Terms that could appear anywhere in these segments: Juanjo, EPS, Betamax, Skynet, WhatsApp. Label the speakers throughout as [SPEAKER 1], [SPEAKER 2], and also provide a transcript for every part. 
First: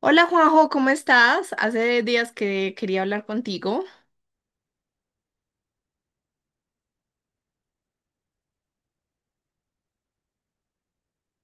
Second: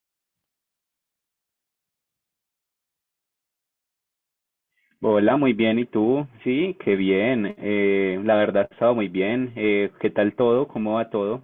[SPEAKER 1] Hola Juanjo, ¿cómo estás? Hace días que quería hablar contigo.
[SPEAKER 2] Hola, muy bien. ¿Y tú? Sí, qué bien. La verdad, ha estado muy bien. ¿Qué tal todo? ¿Cómo va todo?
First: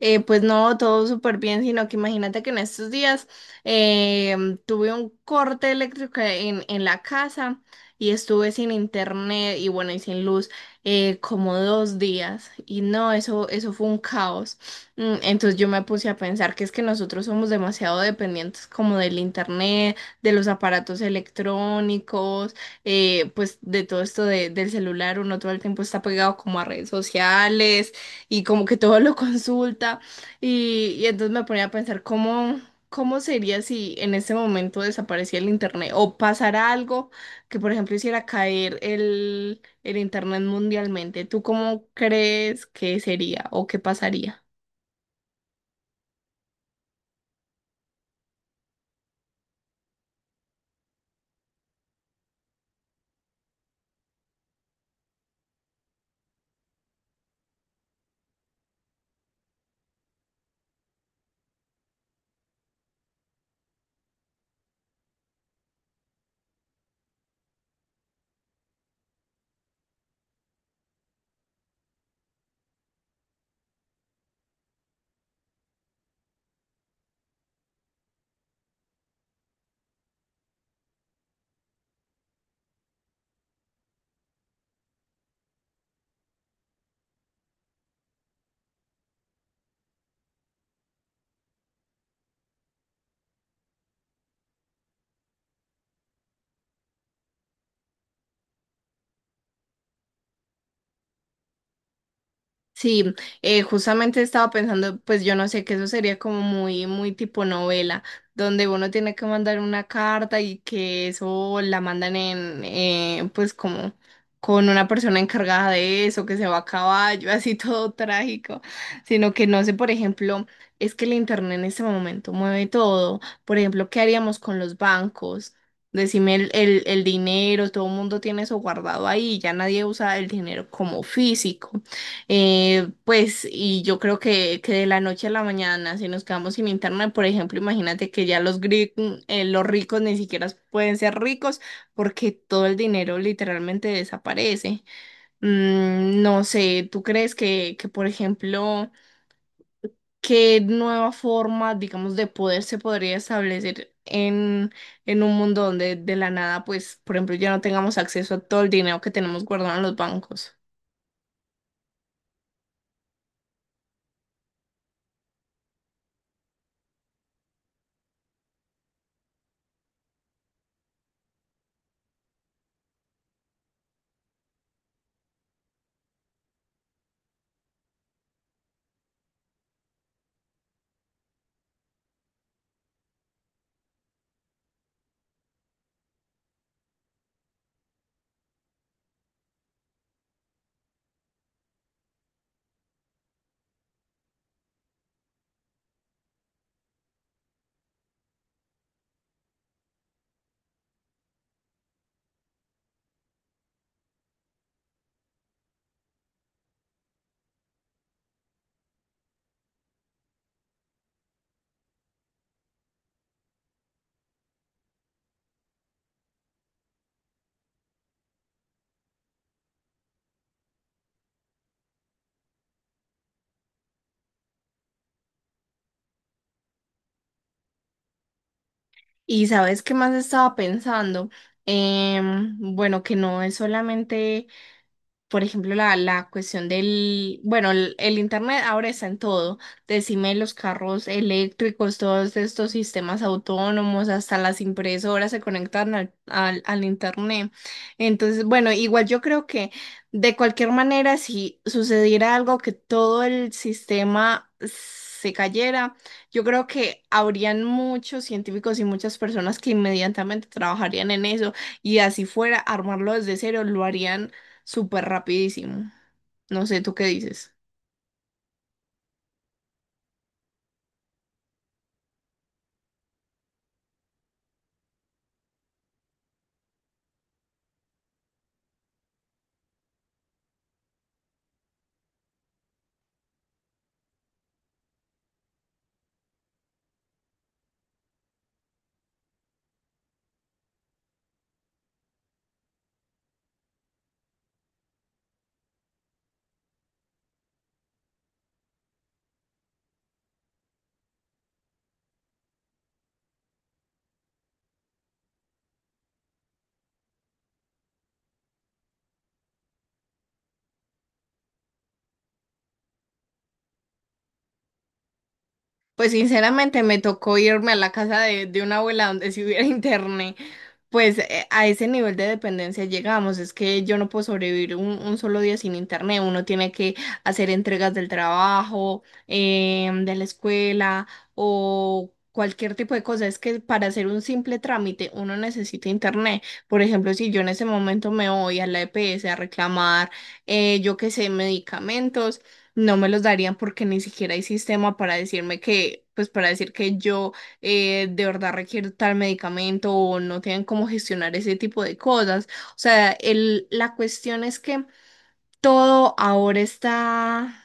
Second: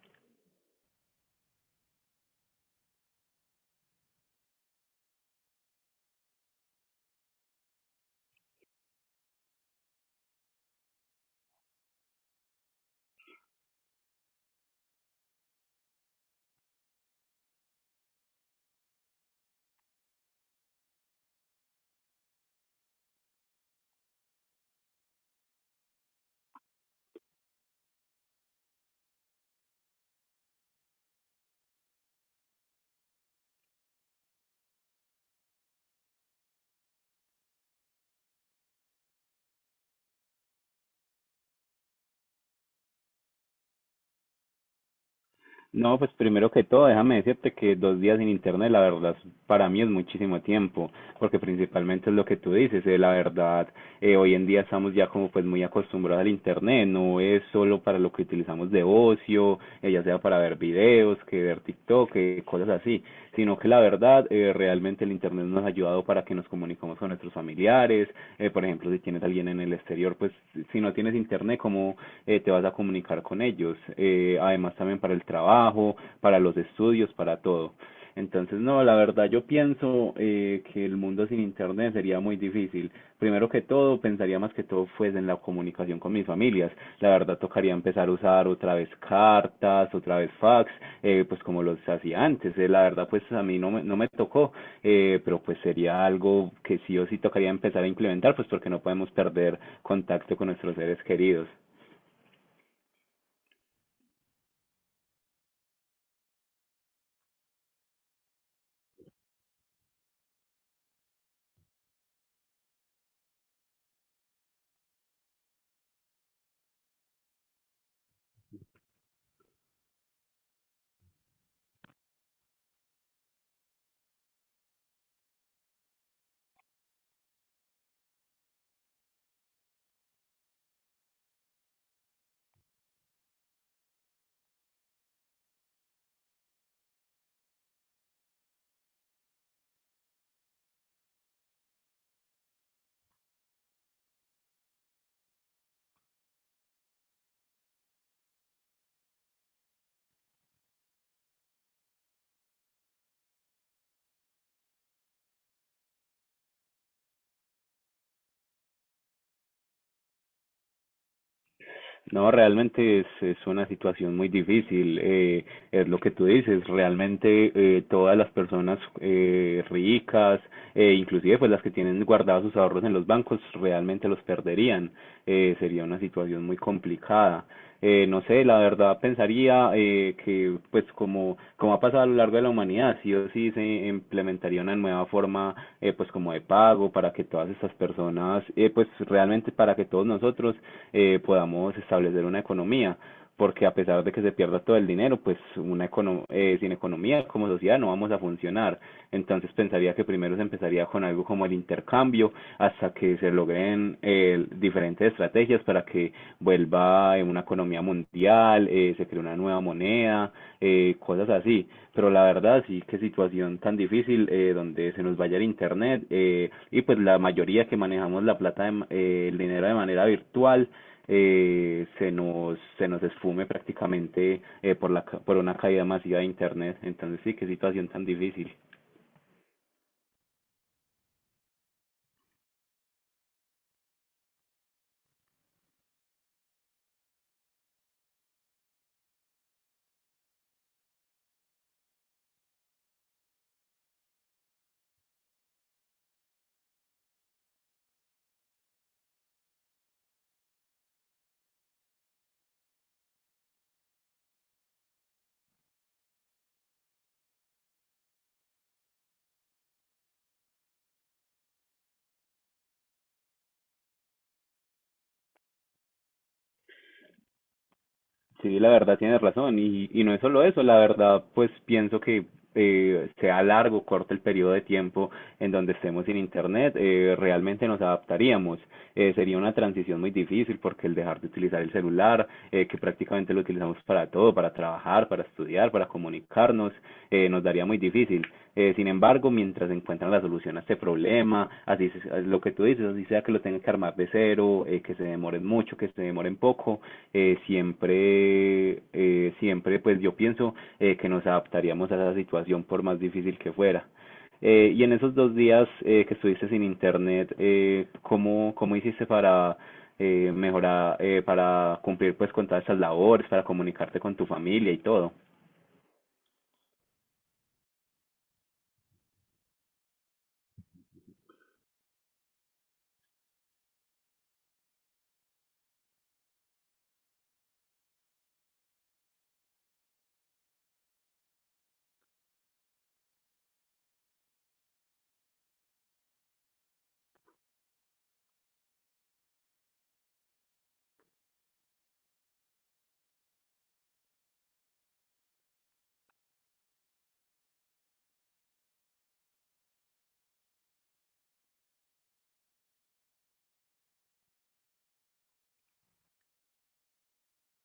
[SPEAKER 1] Pues no, todo súper bien, sino que imagínate que en estos días tuve un corte eléctrico en la casa y estuve sin internet y bueno, y sin luz, como dos días y no, eso fue un caos. Mm. Entonces yo me puse a pensar que es que nosotros somos demasiado dependientes como del internet, de los aparatos electrónicos, pues de todo esto del celular, uno todo el tiempo está pegado como a redes sociales y como que todo lo consulta y entonces me ponía a pensar cómo sería si en ese momento desapareciera el internet o pasara algo que por ejemplo hiciera caer el internet mundialmente. ¿Tú cómo crees que sería o qué pasaría?
[SPEAKER 2] No, pues primero que todo, déjame decirte que dos días sin internet, la verdad, para mí es muchísimo tiempo, porque principalmente es lo que tú dices, la verdad, hoy en día estamos ya como pues muy acostumbrados al internet, no es solo para lo que utilizamos de ocio, ya sea para ver videos, que ver TikTok, que cosas así, sino que la verdad, realmente el Internet nos ha ayudado para que nos comuniquemos con nuestros familiares, por ejemplo, si tienes a alguien en el exterior, pues si no tienes Internet, ¿cómo te vas a comunicar con ellos? Además también para el trabajo, para los estudios, para todo. Entonces, no, la verdad yo pienso que el mundo sin internet sería muy difícil. Primero que todo, pensaría más que todo fuese en la comunicación con mis familias. La verdad tocaría empezar a usar otra vez cartas, otra vez fax, pues como los hacía antes. La verdad pues a mí no me tocó, pero pues sería algo que sí o sí tocaría empezar a implementar, pues porque no podemos perder contacto con nuestros seres queridos.
[SPEAKER 1] Sí, justamente estaba pensando, pues yo no sé, que eso sería como muy, muy tipo novela, donde uno tiene que mandar una carta y que eso la mandan en, pues como con una persona encargada de eso, que se va a caballo, así todo trágico, sino que no sé, por ejemplo, es que el internet en este momento mueve todo, por ejemplo, ¿qué haríamos con los bancos? Decime el dinero, todo el mundo tiene eso guardado ahí, ya nadie usa el dinero como físico. Y yo creo que de la noche a la mañana, si nos quedamos sin internet, por ejemplo, imagínate que ya los ricos ni siquiera pueden ser ricos porque todo el dinero literalmente desaparece. Mm, no sé, ¿tú crees por ejemplo, qué nueva forma, digamos, de poder se podría establecer en un mundo donde de la nada, pues, por ejemplo, ya no tengamos acceso a todo el dinero que tenemos guardado en los bancos?
[SPEAKER 2] No, realmente es una situación muy difícil. Es lo que tú dices. Realmente, todas las personas ricas, inclusive pues las que tienen guardados sus ahorros en los bancos, realmente los perderían, sería una situación muy complicada. No sé, la verdad pensaría que, pues como, como ha pasado a lo largo de la humanidad, sí o sí se implementaría una nueva forma, pues como de pago para que todas estas personas, pues realmente para que todos nosotros podamos establecer una economía, porque a pesar de que se pierda todo el dinero, pues sin economía como sociedad no vamos a funcionar. Entonces pensaría que primero se empezaría con algo como el intercambio hasta que se logren diferentes estrategias para que vuelva una economía mundial, se cree una nueva moneda, cosas así. Pero la verdad sí que situación tan difícil, donde se nos vaya el internet, y pues la mayoría que manejamos la plata, el dinero de manera virtual se nos esfume prácticamente, por por una caída masiva de Internet. Entonces, sí, qué situación tan difícil.
[SPEAKER 1] Y sabes qué más estaba pensando. Bueno, que no es solamente, por ejemplo, la cuestión del, bueno, el internet ahora está en todo. Decime los carros eléctricos, todos estos sistemas autónomos, hasta las impresoras se conectan al internet. Entonces, bueno, igual yo creo que de cualquier manera, si sucediera algo que todo el sistema se cayera, yo creo que habrían muchos científicos y muchas personas que inmediatamente trabajarían en eso y así fuera, armarlo desde cero, lo harían súper rapidísimo. No sé, ¿tú qué dices?
[SPEAKER 2] Sí, la verdad tienes razón. Y no es solo eso, la verdad, pues pienso que sea largo o corto el periodo de tiempo en donde estemos sin Internet, realmente nos adaptaríamos. Sería una transición muy difícil porque el dejar de utilizar el celular, que prácticamente lo utilizamos para todo, para trabajar, para estudiar, para comunicarnos, nos daría muy difícil. Sin embargo, mientras encuentran la solución a este problema, así lo que tú dices, así sea que lo tengan que armar de cero, que se demoren mucho, que se demoren poco, siempre, pues yo pienso que nos adaptaríamos a esa situación por más difícil que fuera. Y en esos dos días que estuviste sin internet, ¿ cómo hiciste para mejorar, para cumplir pues con todas esas labores, para comunicarte con tu familia y todo?
[SPEAKER 1] Pues sinceramente me tocó irme a la casa de una abuela donde si hubiera internet. Pues a ese nivel de dependencia llegamos, es que yo no puedo sobrevivir un solo día sin internet, uno tiene que hacer entregas del trabajo, de la escuela o cualquier tipo de cosa, es que para hacer un simple trámite uno necesita internet. Por ejemplo, si yo en ese momento me voy a la EPS a reclamar, yo qué sé, medicamentos, no me los darían porque ni siquiera hay sistema para decirme que, pues para decir que yo de verdad requiere tal medicamento o no tienen cómo gestionar ese tipo de cosas. O sea, el, la cuestión es que todo ahora está,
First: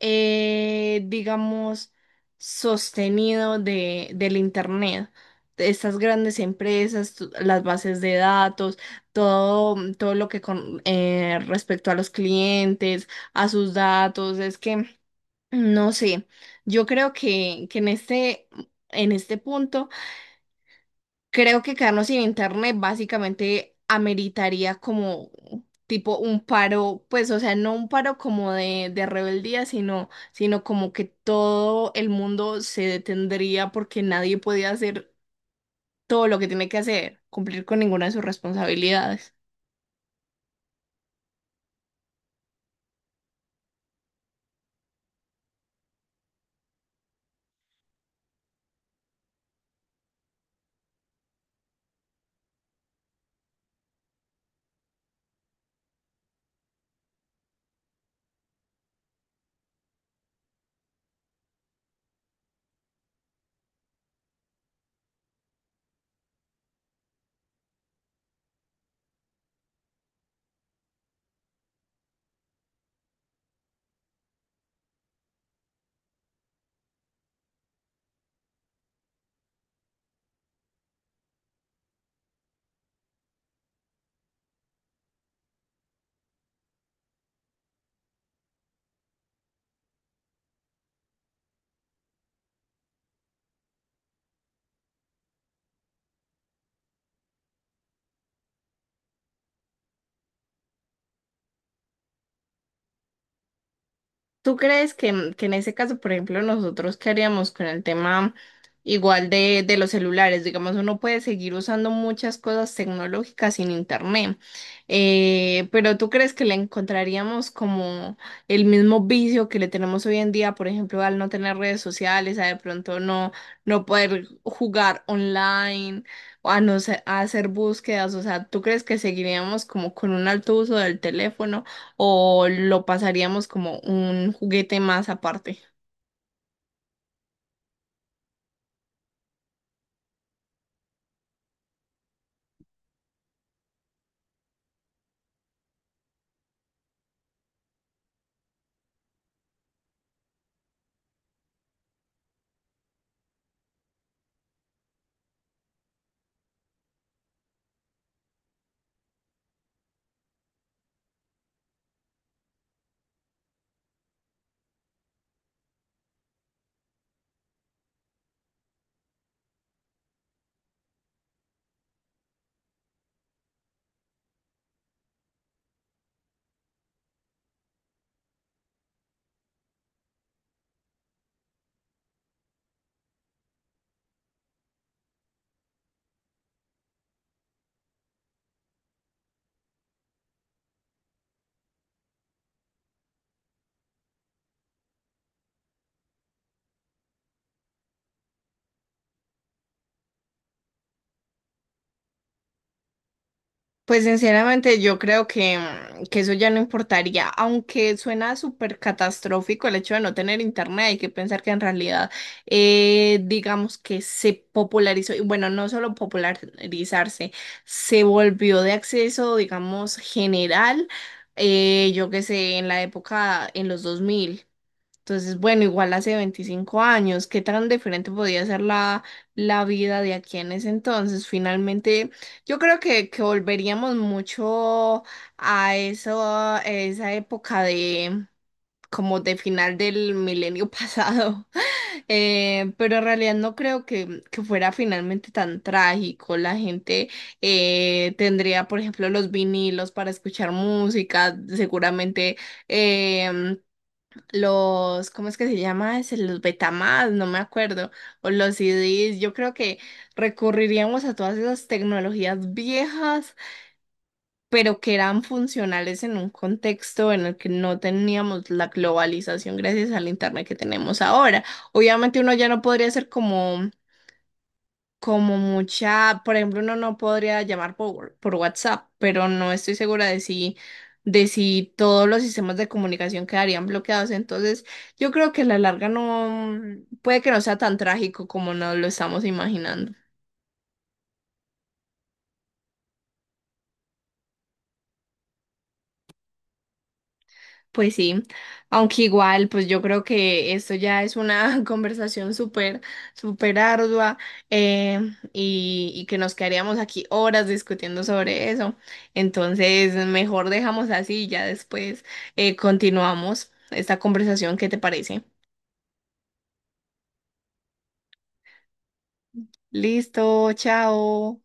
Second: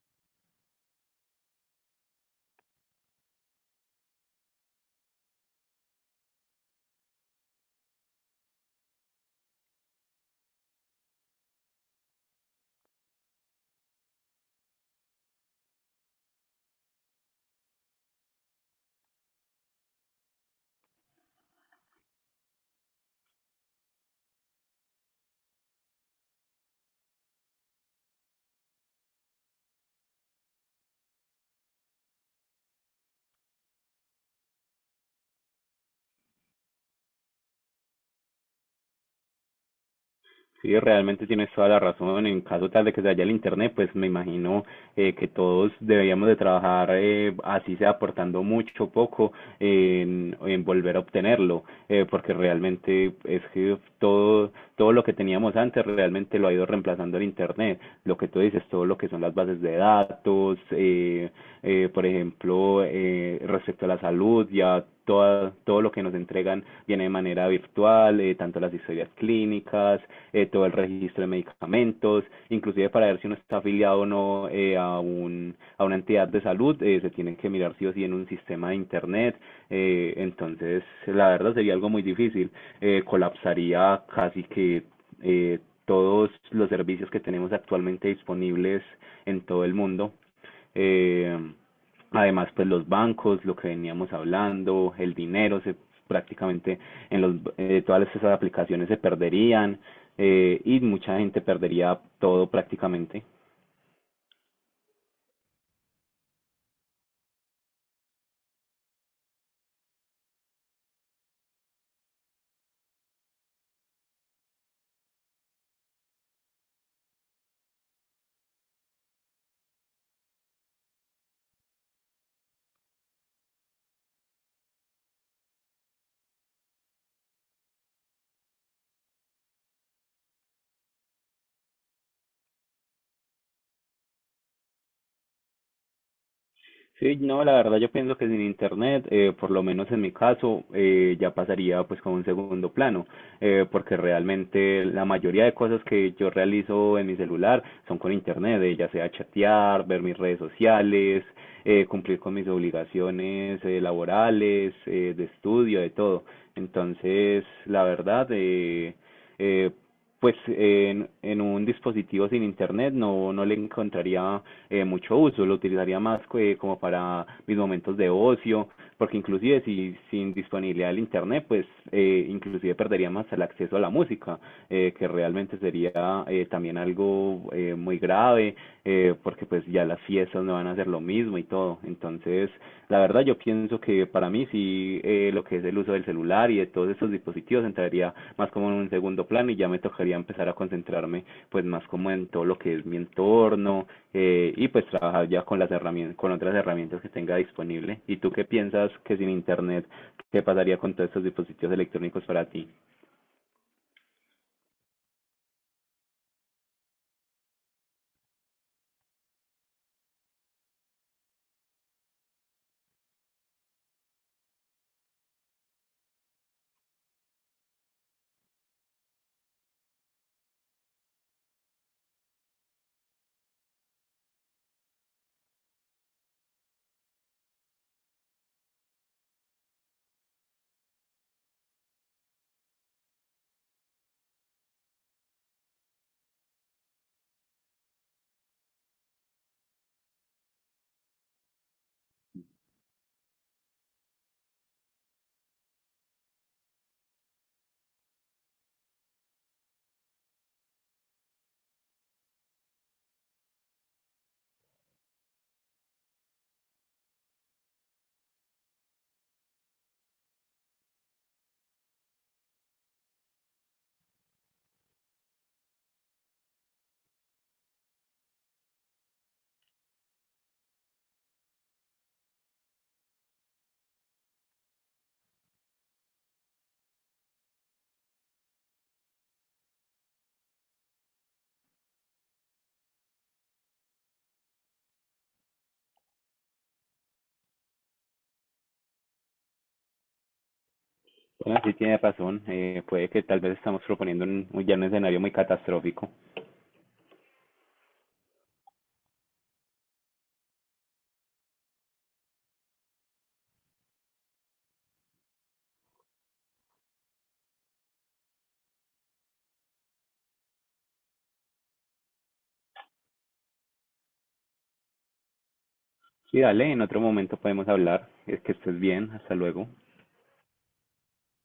[SPEAKER 1] digamos, sostenido del internet, de estas grandes empresas, las bases de datos, todo, todo lo que con respecto a los clientes, a sus datos, es que no sé, yo creo que en en este punto creo que quedarnos sin internet básicamente ameritaría como tipo un paro, pues, o sea, no un paro como de rebeldía, sino como que todo el mundo se detendría porque nadie podía hacer todo lo que tiene que hacer, cumplir con ninguna de sus responsabilidades.
[SPEAKER 2] Sí, realmente tienes toda la razón. En caso tal de que se vaya el internet, pues me imagino que todos deberíamos de trabajar así sea aportando mucho o poco en volver a obtenerlo, porque realmente es que todo lo que teníamos antes realmente lo ha ido reemplazando el internet. Lo que tú dices, todo lo que son las bases de datos, por ejemplo, respecto a la salud, ya todo lo que nos entregan viene de manera virtual, tanto las historias clínicas, todo el registro de medicamentos, inclusive para ver si uno está afiliado o no, a una entidad de salud, se tienen que mirar sí o sí en un sistema de Internet. Entonces la verdad sería algo muy difícil, colapsaría casi que eh, todos los servicios que tenemos actualmente disponibles en todo el mundo. Eh, Además, pues los bancos, lo que veníamos hablando, el dinero, prácticamente en los, todas esas aplicaciones se perderían, y mucha gente perdería todo prácticamente.
[SPEAKER 1] ¿Tú crees que, ¿en que en ese caso, por ejemplo, nosotros qué haríamos con el tema igual de los celulares? Digamos, uno puede seguir usando muchas cosas tecnológicas sin internet, pero ¿tú crees que le encontraríamos como el mismo vicio que le tenemos hoy en día, por ejemplo, al no tener redes sociales, a de pronto no poder jugar online, o a no se- a hacer búsquedas? O sea, ¿tú crees que seguiríamos como con un alto uso del teléfono o lo pasaríamos como un juguete más aparte?
[SPEAKER 2] Sí, no, la verdad yo pienso que sin internet, por lo menos en mi caso, ya pasaría pues como un segundo plano, porque realmente la mayoría de cosas que yo realizo en mi celular son con internet, ya sea chatear, ver mis redes sociales, cumplir con mis obligaciones, laborales, de estudio, de todo. Entonces, la verdad, eh, en un dispositivo sin internet no le encontraría mucho uso, lo utilizaría más como para mis momentos de ocio, porque inclusive si sin disponibilidad del internet, pues inclusive perdería más el acceso a la música, que realmente sería también algo muy grave, porque pues ya las fiestas me van a hacer lo mismo y todo. Entonces, la verdad yo pienso que para mí sí, lo que es el uso del celular y de todos estos dispositivos entraría más como en un segundo plano y ya me tocaría empezar a concentrarme pues más como en todo lo que es mi entorno, y pues trabajar ya con las herramientas, con otras herramientas que tenga disponible. ¿Y tú qué piensas que sin internet qué pasaría con todos estos dispositivos electrónicos para ti?
[SPEAKER 1] Pues sinceramente yo creo que, mm, que eso ya no importaría, aunque suena súper catastrófico el hecho de no tener internet, hay que pensar que en realidad digamos que se popularizó, y bueno, no solo popularizarse, se volvió de acceso, digamos, general, yo qué sé, en la época, en los 2000. Entonces, bueno, igual hace 25 años, ¿qué tan diferente podía ser la vida de aquí en ese entonces? Finalmente, yo creo que volveríamos mucho a eso, a esa época de como de final del milenio pasado. Pero en realidad no creo que fuera finalmente tan trágico. La gente tendría, por ejemplo, los vinilos para escuchar música, seguramente. em, los, ¿cómo es que se llama ese? Los Betamax, no me acuerdo, o los CD, yo creo que recurriríamos a todas esas tecnologías viejas, pero que eran funcionales en un contexto en el que no teníamos la globalización gracias al internet que tenemos ahora. Obviamente uno ya no podría ser como como mucha, por ejemplo, uno no podría llamar por WhatsApp, pero no estoy segura de si todos los sistemas de comunicación quedarían bloqueados. Entonces, yo creo que a la larga no, puede que no sea tan trágico como nos lo estamos imaginando.
[SPEAKER 2] Bueno, sí tienes razón, puede que tal vez estamos proponiendo un, ya un escenario muy catastrófico.
[SPEAKER 1] Pues sí, aunque igual, pues yo creo que esto ya es una conversación súper, súper ardua, eh, y que nos quedaríamos aquí horas discutiendo sobre eso. Entonces, mejor dejamos así y ya después continuamos esta conversación. ¿Qué te parece?
[SPEAKER 2] Sí, dale, en otro momento podemos hablar. Es que estés bien, hasta luego.
[SPEAKER 1] Listo, chao.